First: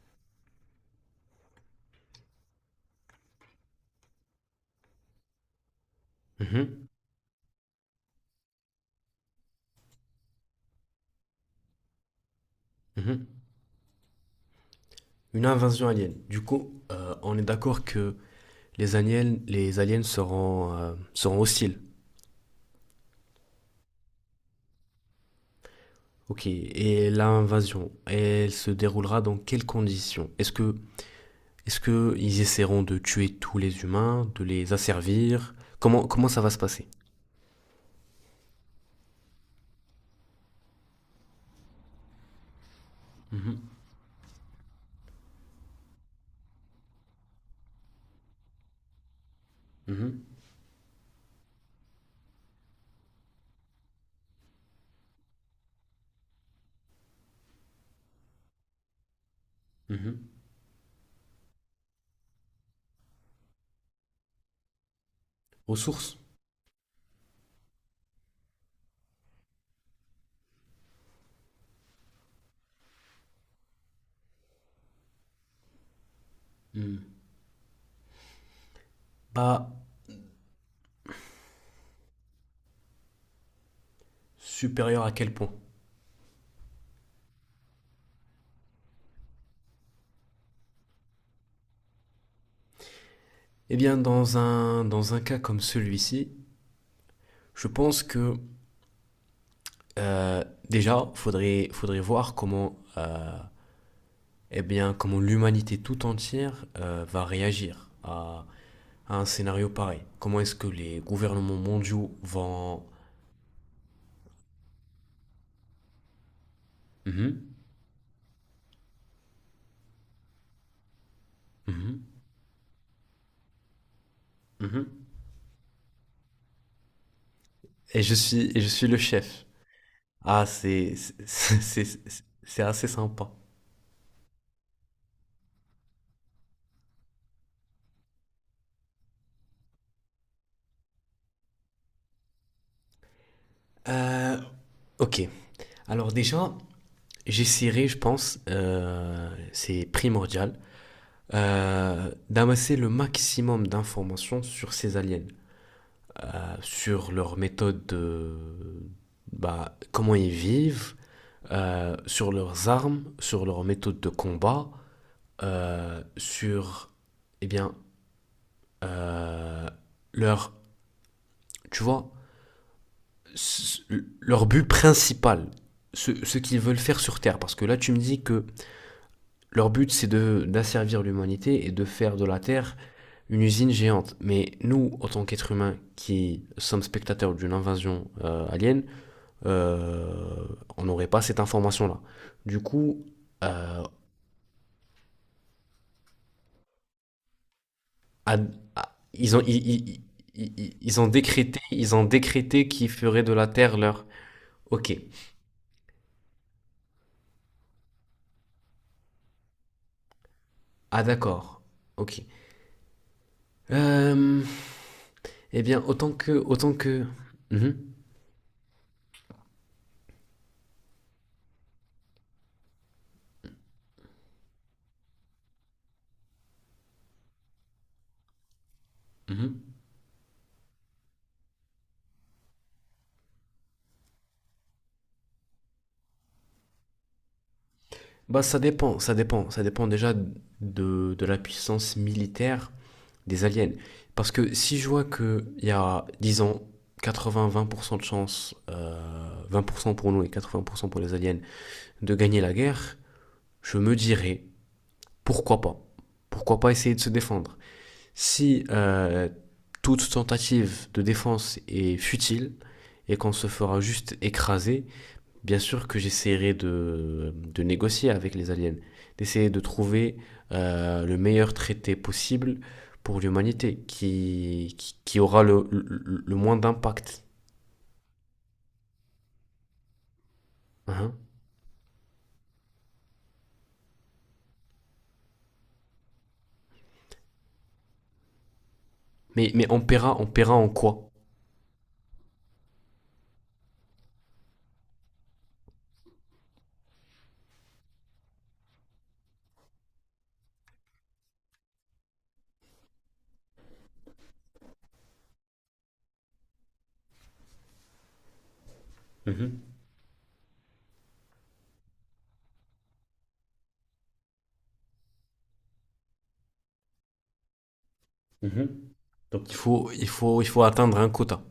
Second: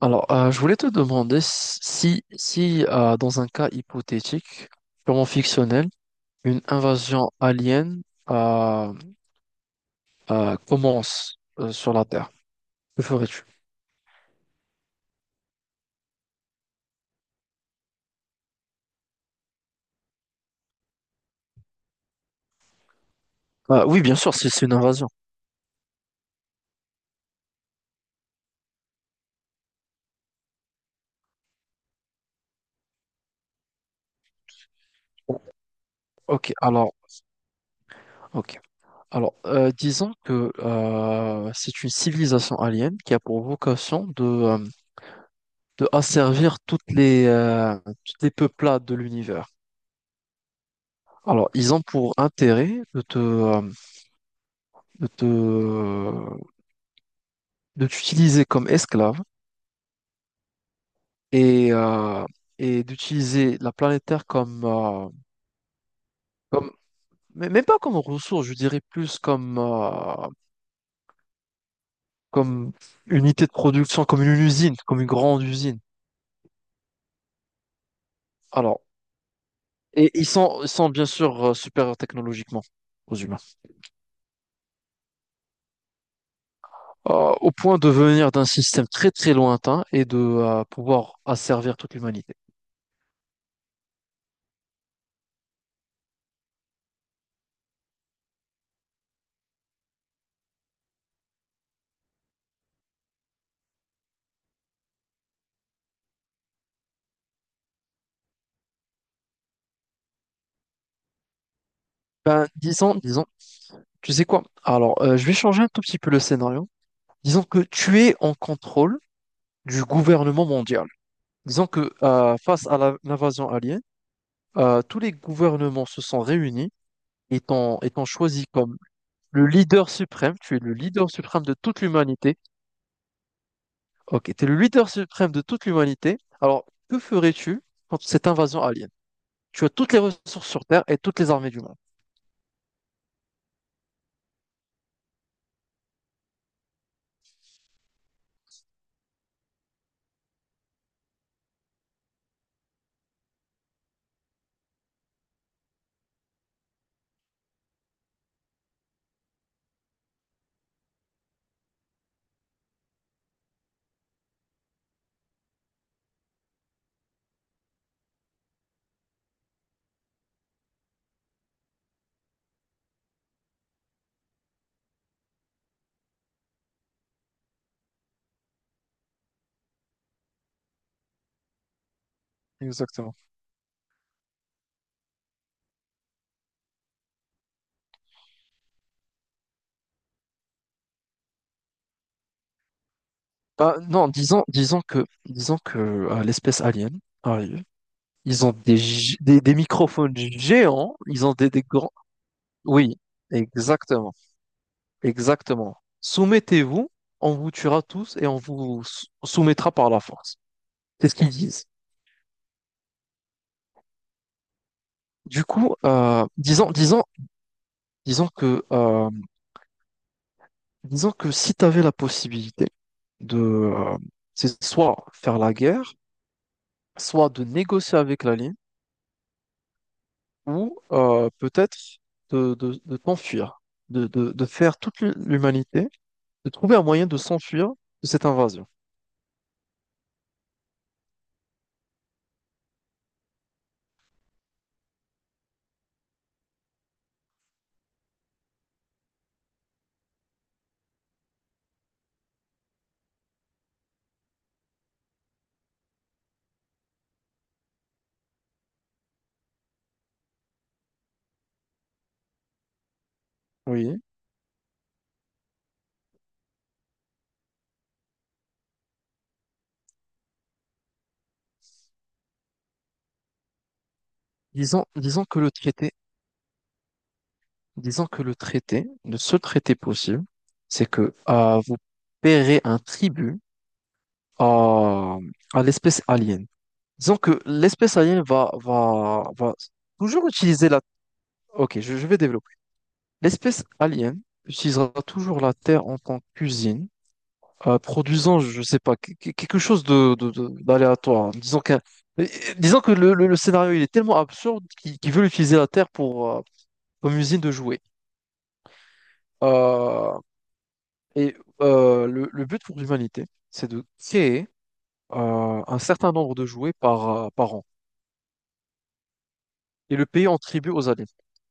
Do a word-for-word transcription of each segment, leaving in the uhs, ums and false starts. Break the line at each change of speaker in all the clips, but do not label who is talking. Alors, euh, je voulais te demander si, si euh, dans un cas hypothétique, purement fictionnel, une
Mhm,
invasion alien euh, euh, commence euh, sur la Terre, que
mhm.
ferais-tu?
Une invasion alien. Du coup, euh, on est d'accord que les aliens, les aliens seront, euh, seront hostiles.
Euh, oui, bien sûr, si c'est une invasion.
Ok. Et l'invasion, elle se déroulera dans quelles conditions? Est-ce que, est-ce que ils essaieront de tuer tous les humains, de les
O-
asservir? Comment, comment ça va
Ok,
se passer?
alors, ok. Alors, euh, disons que euh, c'est une civilisation alien qui a pour
Mhm,
vocation de, euh, de asservir toutes les, euh, toutes les peuplades de l'univers.
mhm,
Alors, ils ont pour intérêt de te, euh, de te euh, de t'utiliser comme esclave
mhm.
et, euh, et d'utiliser la planète Terre comme, euh,
Aux sources?
comme, mais même pas comme ressource, je dirais plus comme, euh, comme unité de production, comme une usine, comme une grande usine.
Hmm.
Alors,
Pas
et ils sont, ils sont bien sûr euh, supérieurs technologiquement aux humains.
supérieur à quel point?
Euh, au point de venir d'un système très très lointain et de euh, pouvoir asservir toute l'humanité.
Eh bien, dans un, dans un cas comme celui-ci, je pense que euh, déjà, faudrait, faudrait voir comment, euh, eh bien, comment l'humanité tout entière euh, va réagir à, à un scénario pareil. Comment est-ce que les gouvernements mondiaux
Ben,
vont...
disons, disons Tu sais quoi? Alors, euh, je vais changer un tout petit peu le scénario. Disons
Mhm,
que tu es en contrôle du gouvernement mondial. Disons que
mhm,
euh, face à la- l'invasion alien, euh,
mhm.
tous les gouvernements se sont réunis et t'ont et
Et
t'ont
je
choisi
suis, et je
comme
suis le chef.
le leader suprême.
Ah,
Tu es le
c'est,
leader suprême de
c'est,
toute
c'est- c'est
l'humanité.
c'est assez sympa.
Ok, tu es le leader suprême de toute l'humanité. Alors, que ferais-tu contre cette invasion alien? Tu as toutes les ressources sur Terre et toutes les armées du monde.
Euh, ok. Alors déjà, j'essaierai, je pense, euh, c'est primordial, euh, d'amasser le maximum d'informations sur ces aliens, euh, sur leur méthode de... Bah, comment ils vivent, euh, sur leurs armes, sur leur méthode de combat, euh, sur... Eh bien, euh, leur... Tu vois, leur but principal, ce, ce qu'ils veulent faire sur Terre. Parce que là, tu me dis que leur but, c'est de d'asservir l'humanité et de faire de la Terre
Exactement.
une usine géante. Mais nous, en tant qu'êtres humains qui sommes spectateurs d'une invasion euh, alien, euh, on n'aurait pas cette information-là. Du coup,
Bah,
euh,
non, disons, disons que, disons que euh, l'espèce alien arrive.
à,
Ils ont des,
à,
gi-
ils
des,
ont,
des
ils,
microphones
ils,
géants,
ils, ont
ils ont des,
décrété,
des grands...
ils ont décrété qu'ils
Oui,
feraient de la terre leur.
exactement,
Ok.
exactement. Soumettez-vous, on vous tuera tous et on vous sou- soumettra par la force.
Ah
C'est ce qu'ils
d'accord.
disent.
Ok. Euh,
Du
eh
coup,
bien, autant
euh,
que,
disons,
autant
disons,
que. Mhm.
disons que, euh, disons que si tu avais la possibilité de, euh, c'est soit faire la guerre, soit de négocier avec la ligne,
Mhm.
ou euh, peut-être de, de, de t'enfuir, de, de, de faire toute l'humanité de trouver un moyen de s'enfuir de cette
Bah, ça
invasion.
dépend, ça dépend, ça dépend déjà de, de la puissance militaire des aliens. Parce que si je vois qu'il y a, disons, quatre-vingts vingt pour cent de chance, euh, vingt pour cent pour nous et quatre-vingts pour cent pour les aliens, de gagner la guerre, je me dirais, pourquoi pas Pourquoi pas essayer de se défendre. Si euh, toute tentative de défense est futile et qu'on se fera
Oui.
juste écraser, bien sûr que j'essaierai de, de négocier avec les aliens, d'essayer de trouver euh, le meilleur traité possible pour l'humanité, qui,
Disons,
qui, qui
disons que
aura
le
le,
traité,
le, le moins d'impact.
disons que le traité, le seul traité possible, c'est que
Hein.
euh, vous paierez un tribut à, à l'espèce alien. Disons que l'espèce alien va, va,
Mais,
va
mais on paiera, on
toujours
paiera en
utiliser la...
quoi?
Ok, je, je vais développer. L'espèce alien utilisera toujours la Terre en tant qu'usine euh, produisant, je sais pas, que- que- quelque chose de, de- de- d'aléatoire, hein. Disons qu'un, euh, disons que le, le- le scénario il est tellement absurde qu'ils qu'ils veulent utiliser la Terre pour euh, comme usine de jouets.
Mhm,
Euh, et euh, le, le but pour l'humanité, c'est de créer euh, un certain nombre de jouets par, euh, par an
mhm. Donc, il faut,
et le
il,
payer en
faut, il faut
tribut aux
atteindre
aliens.
un quota.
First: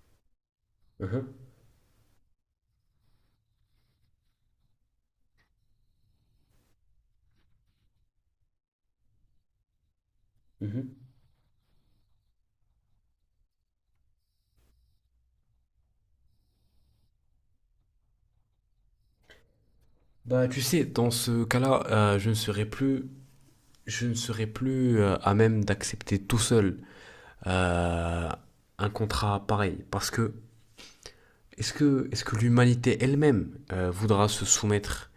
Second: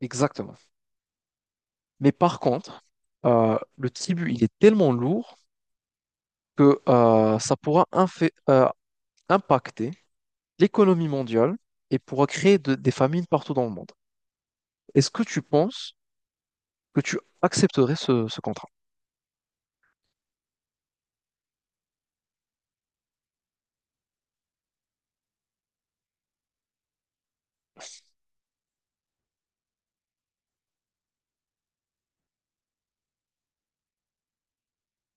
Exactement.
Mhm,
Mais par contre, euh, le tribut il est tellement lourd que euh, ça pourra infé- euh, impacter
mhm.
l'économie mondiale et pourra créer de- des famines partout dans le monde. Est-ce que tu penses que tu accepterais ce, ce contrat?
Bah, tu sais, dans ce cas-là, euh, je ne serai plus, je ne serai plus euh, à même d'accepter tout seul euh, un contrat pareil, parce que... Est-ce que, est-ce que l'humanité elle-même euh, voudra se soumettre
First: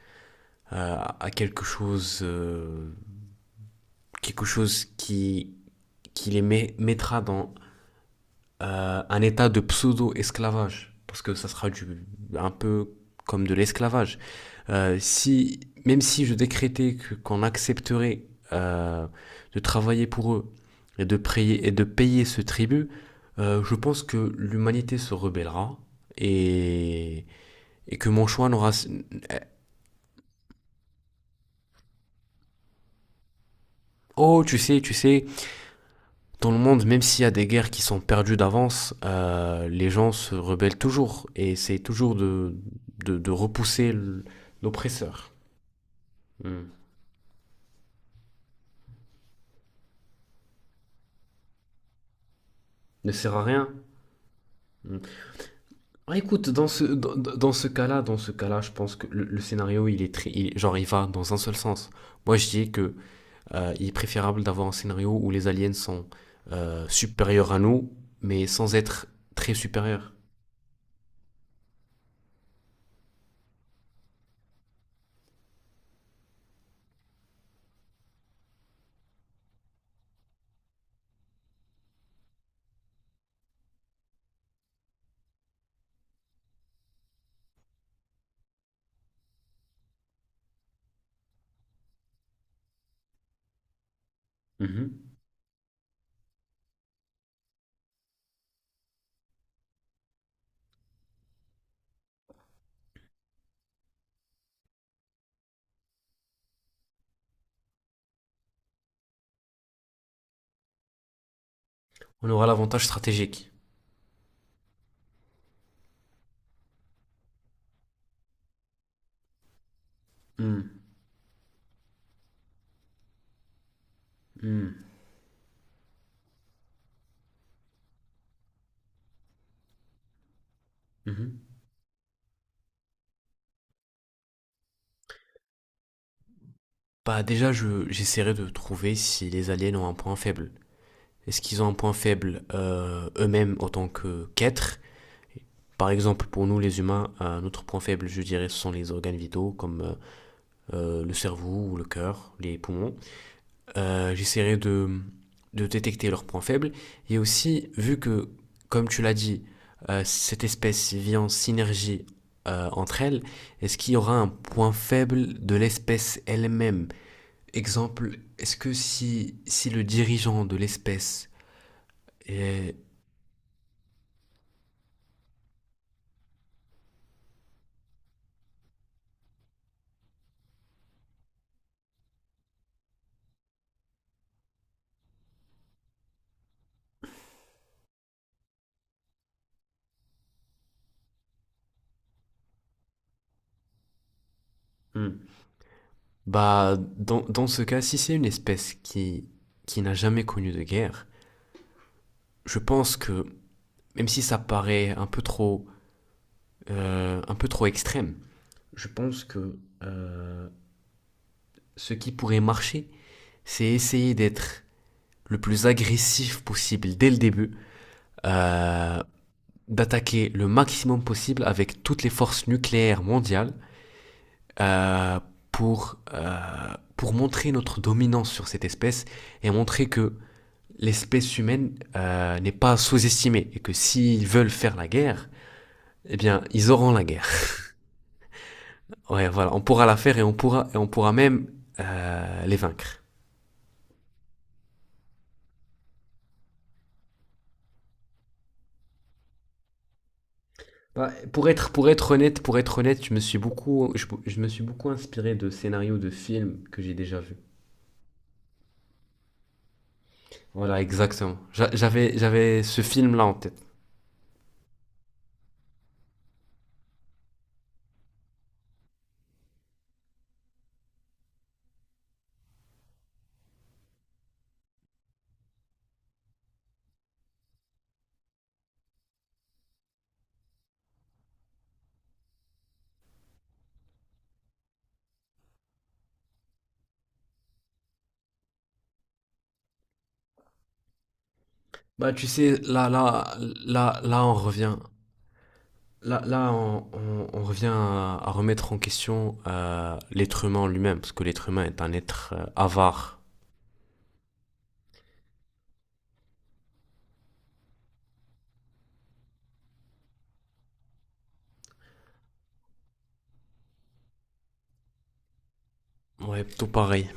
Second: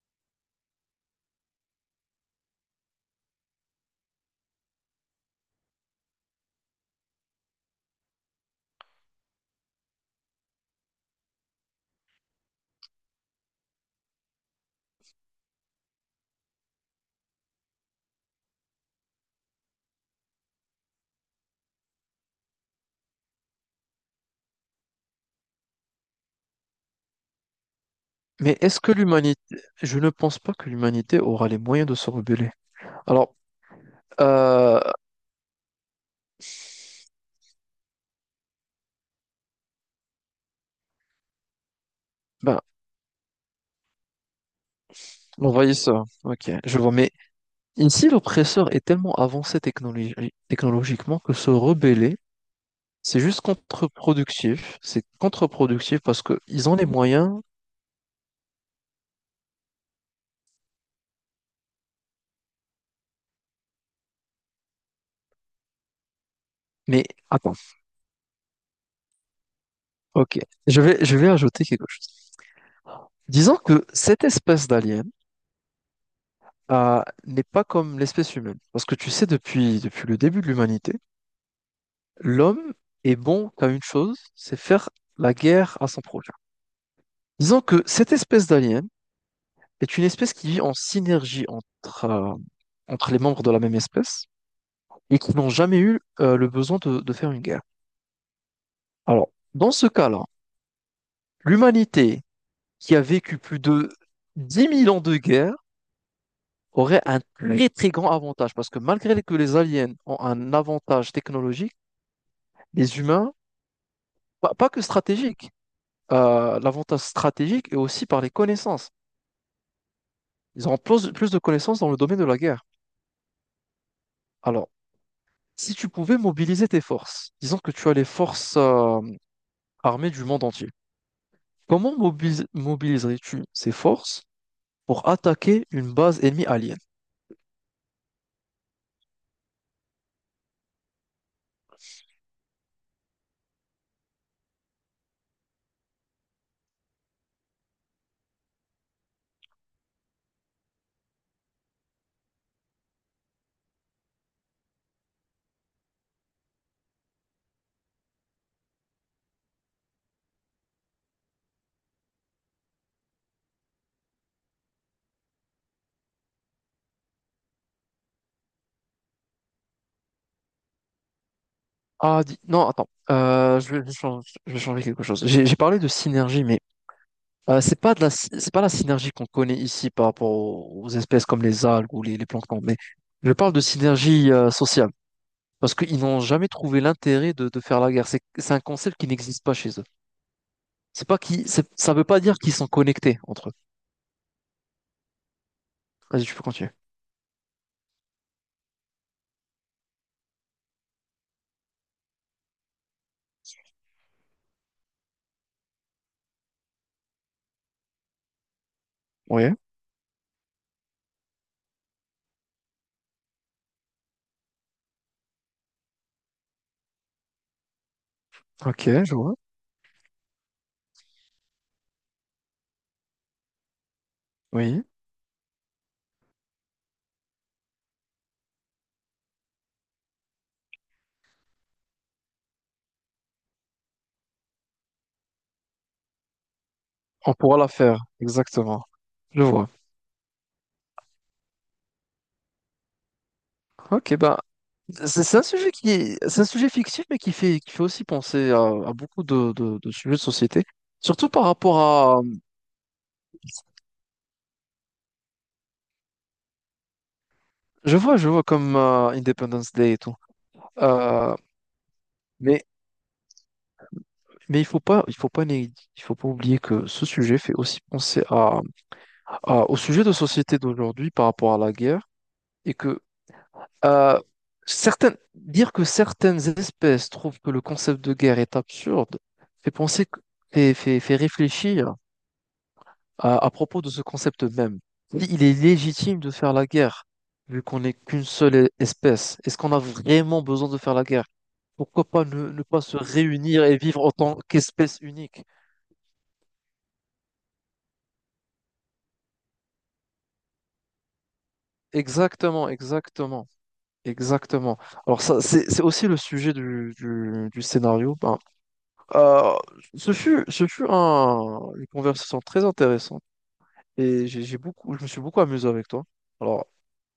euh, à quelque chose, euh, quelque chose qui, qui les met- mettra dans euh, un état de pseudo-esclavage? Parce que ça sera du, un peu comme de l'esclavage. Euh, si, Même si je décrétais que, qu'on accepterait euh, de travailler pour eux et de, prier, et de payer ce tribut, euh, je pense que l'humanité se rebellera et, et que mon choix
Mais
n'aura...
est-ce que l'humanité, je ne pense pas que l'humanité aura les moyens de se rebeller. Alors,
Oh, tu
euh,
sais, tu sais, dans le monde, même s'il y a des guerres qui sont perdues d'avance, euh, les gens se rebellent toujours et c'est toujours de,
ben,
de, de repousser l- l'oppresseur.
l'envahisseur, ok,
Hmm.
je vois, mais ici l'oppresseur est tellement avancé technologi- technologiquement que se rebeller,
Ne
c'est
sert
juste
à rien.
contre-productif,
Hmm.
c'est contre-productif
Ah,
parce que
écoute, dans
ils ont
ce,
les
dans,
moyens,
dans- ce cas-là, dans ce cas-là, je pense que le, le scénario, il est très, il- genre, il va dans un seul sens. Moi, je dis que euh, il est préférable d'avoir un scénario où les aliens sont euh,
mais
supérieurs
attends,
à nous, mais sans être très supérieurs.
ok, je vais, je vais ajouter quelque chose. Disons que cette espèce d'alien euh, n'est pas comme l'espèce humaine. Parce que tu sais, depuis, depuis le début de l'humanité, l'homme est bon qu'à une chose, c'est faire la guerre à son prochain. Disons que cette espèce d'alien est une espèce qui vit en synergie entre, euh, entre les membres de la même espèce
Mhm.
et qui n'ont jamais eu euh, le besoin de, de faire une guerre. Alors, dans ce cas-là, l'humanité qui a vécu plus de dix mille ans de guerre aurait un très très grand avantage parce que malgré que les aliens ont un avantage technologique,
On aura l'avantage
les humains...
stratégique.
Pas, pas que stratégique. Euh, l'avantage stratégique est aussi par les connaissances.
Hmm.
Ils auront plus, plus de connaissances dans le domaine de la guerre. Alors,
Hmm.
si tu pouvais mobiliser tes forces, disons que tu as les forces euh, armées du monde entier,
Mhm.
comment mobilis- mobiliserais-tu ces forces pour attaquer une base ennemie alien?
Bah déjà, je, j'essaierai de trouver si les aliens ont un point faible. Est-ce qu'ils ont un point faible euh, eux-mêmes en tant que qu'êtres? Par exemple, pour nous les humains, un autre point faible, je dirais, ce sont les organes vitaux comme euh, euh, le cerveau ou le cœur, les poumons. Euh, j'essaierai de, de détecter leurs points faibles. Et aussi, vu que, comme tu l'as dit, euh, cette espèce vit en synergie euh, entre elles, est-ce qu'il y aura un point faible de l'espèce elle-même? Exemple, est-ce que si, si le dirigeant de l'espèce
Ah, dis- non,
est...
Attends, Euh, je vais, je vais changer je vais changer quelque chose. J'ai j'ai parlé de synergie, mais Euh, c'est pas de la, sy- c'est pas la synergie qu'on connaît ici par rapport aux, aux espèces comme les algues ou les, les planctons, mais je parle de synergie euh, sociale parce qu'ils n'ont jamais trouvé l'intérêt de, de faire la guerre. C'est, c'est un concept qui n'existe pas chez eux. C'est pas qui, ça veut pas dire qu'ils sont connectés entre eux.
Hmm.
Vas-y, tu peux continuer.
Bah, dans, dans ce cas, si c'est une espèce qui, qui n'a jamais connu de guerre, je pense que, même si ça paraît un peu trop, euh, un peu trop extrême, je pense
Oui,
que euh, ce qui pourrait marcher, c'est essayer d'être le plus agressif possible dès le début, euh,
ok, je vois.
d'attaquer le maximum possible avec toutes les forces nucléaires mondiales,
Oui,
euh, pour, euh, pour montrer notre dominance sur cette espèce et montrer que l'espèce humaine euh, n'est pas sous-estimée et que s'ils veulent faire la guerre, eh bien, ils auront la guerre.
on pourra la faire, exactement.
Ouais,
Je
voilà, on
vois.
pourra la faire et on pourra, et on pourra même euh, les vaincre.
Ok, bah, c'est c'est un sujet qui est, c'est un sujet fictif, mais qui fait, qui fait aussi penser à, à beaucoup de, de, de sujets de société.
Bah,
Surtout par
pour être,
rapport
pour être
à,
honnête, pour être honnête, je me suis beaucoup, je, je me suis beaucoup inspiré de scénarios de films que j'ai déjà vus.
je vois, je vois comme euh, Independence Day et tout.
Voilà,
Euh,
exactement. J'avais, j'avais
mais
ce film-là en tête.
mais il faut pas, il faut pas, né- il faut pas oublier que ce sujet fait aussi penser à, à- au sujet de société d'aujourd'hui par rapport à la guerre et que euh, certaines, dire que certaines espèces trouvent que le concept de guerre est absurde fait penser, que- fait, fait, fait réfléchir À, à propos de ce concept même, si il est légitime de faire la guerre, vu qu'on n'est qu'une seule e- espèce. Est-ce qu'on a vraiment besoin de faire la guerre? Pourquoi
Bah,
pas
tu
ne,
sais,
ne pas
là,
se
là,
réunir et
là,
vivre en
là, on
tant
revient,
qu'espèce unique?
Là, là on, on- on revient à, à remettre en question euh, l'être humain en lui-même, parce que l'être humain est un être euh,
Exactement,
avare.
exactement, exactement. Alors ça, c'est, c'est aussi le sujet du, du- du scénario. Ben, euh, ce fut, ce fut un, une conversation très intéressante et j'ai j'ai beaucoup, je me suis beaucoup amusé avec toi.
Ouais,
Alors,
tout pareil.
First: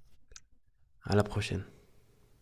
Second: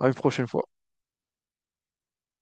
à une prochaine fois.
À la prochaine.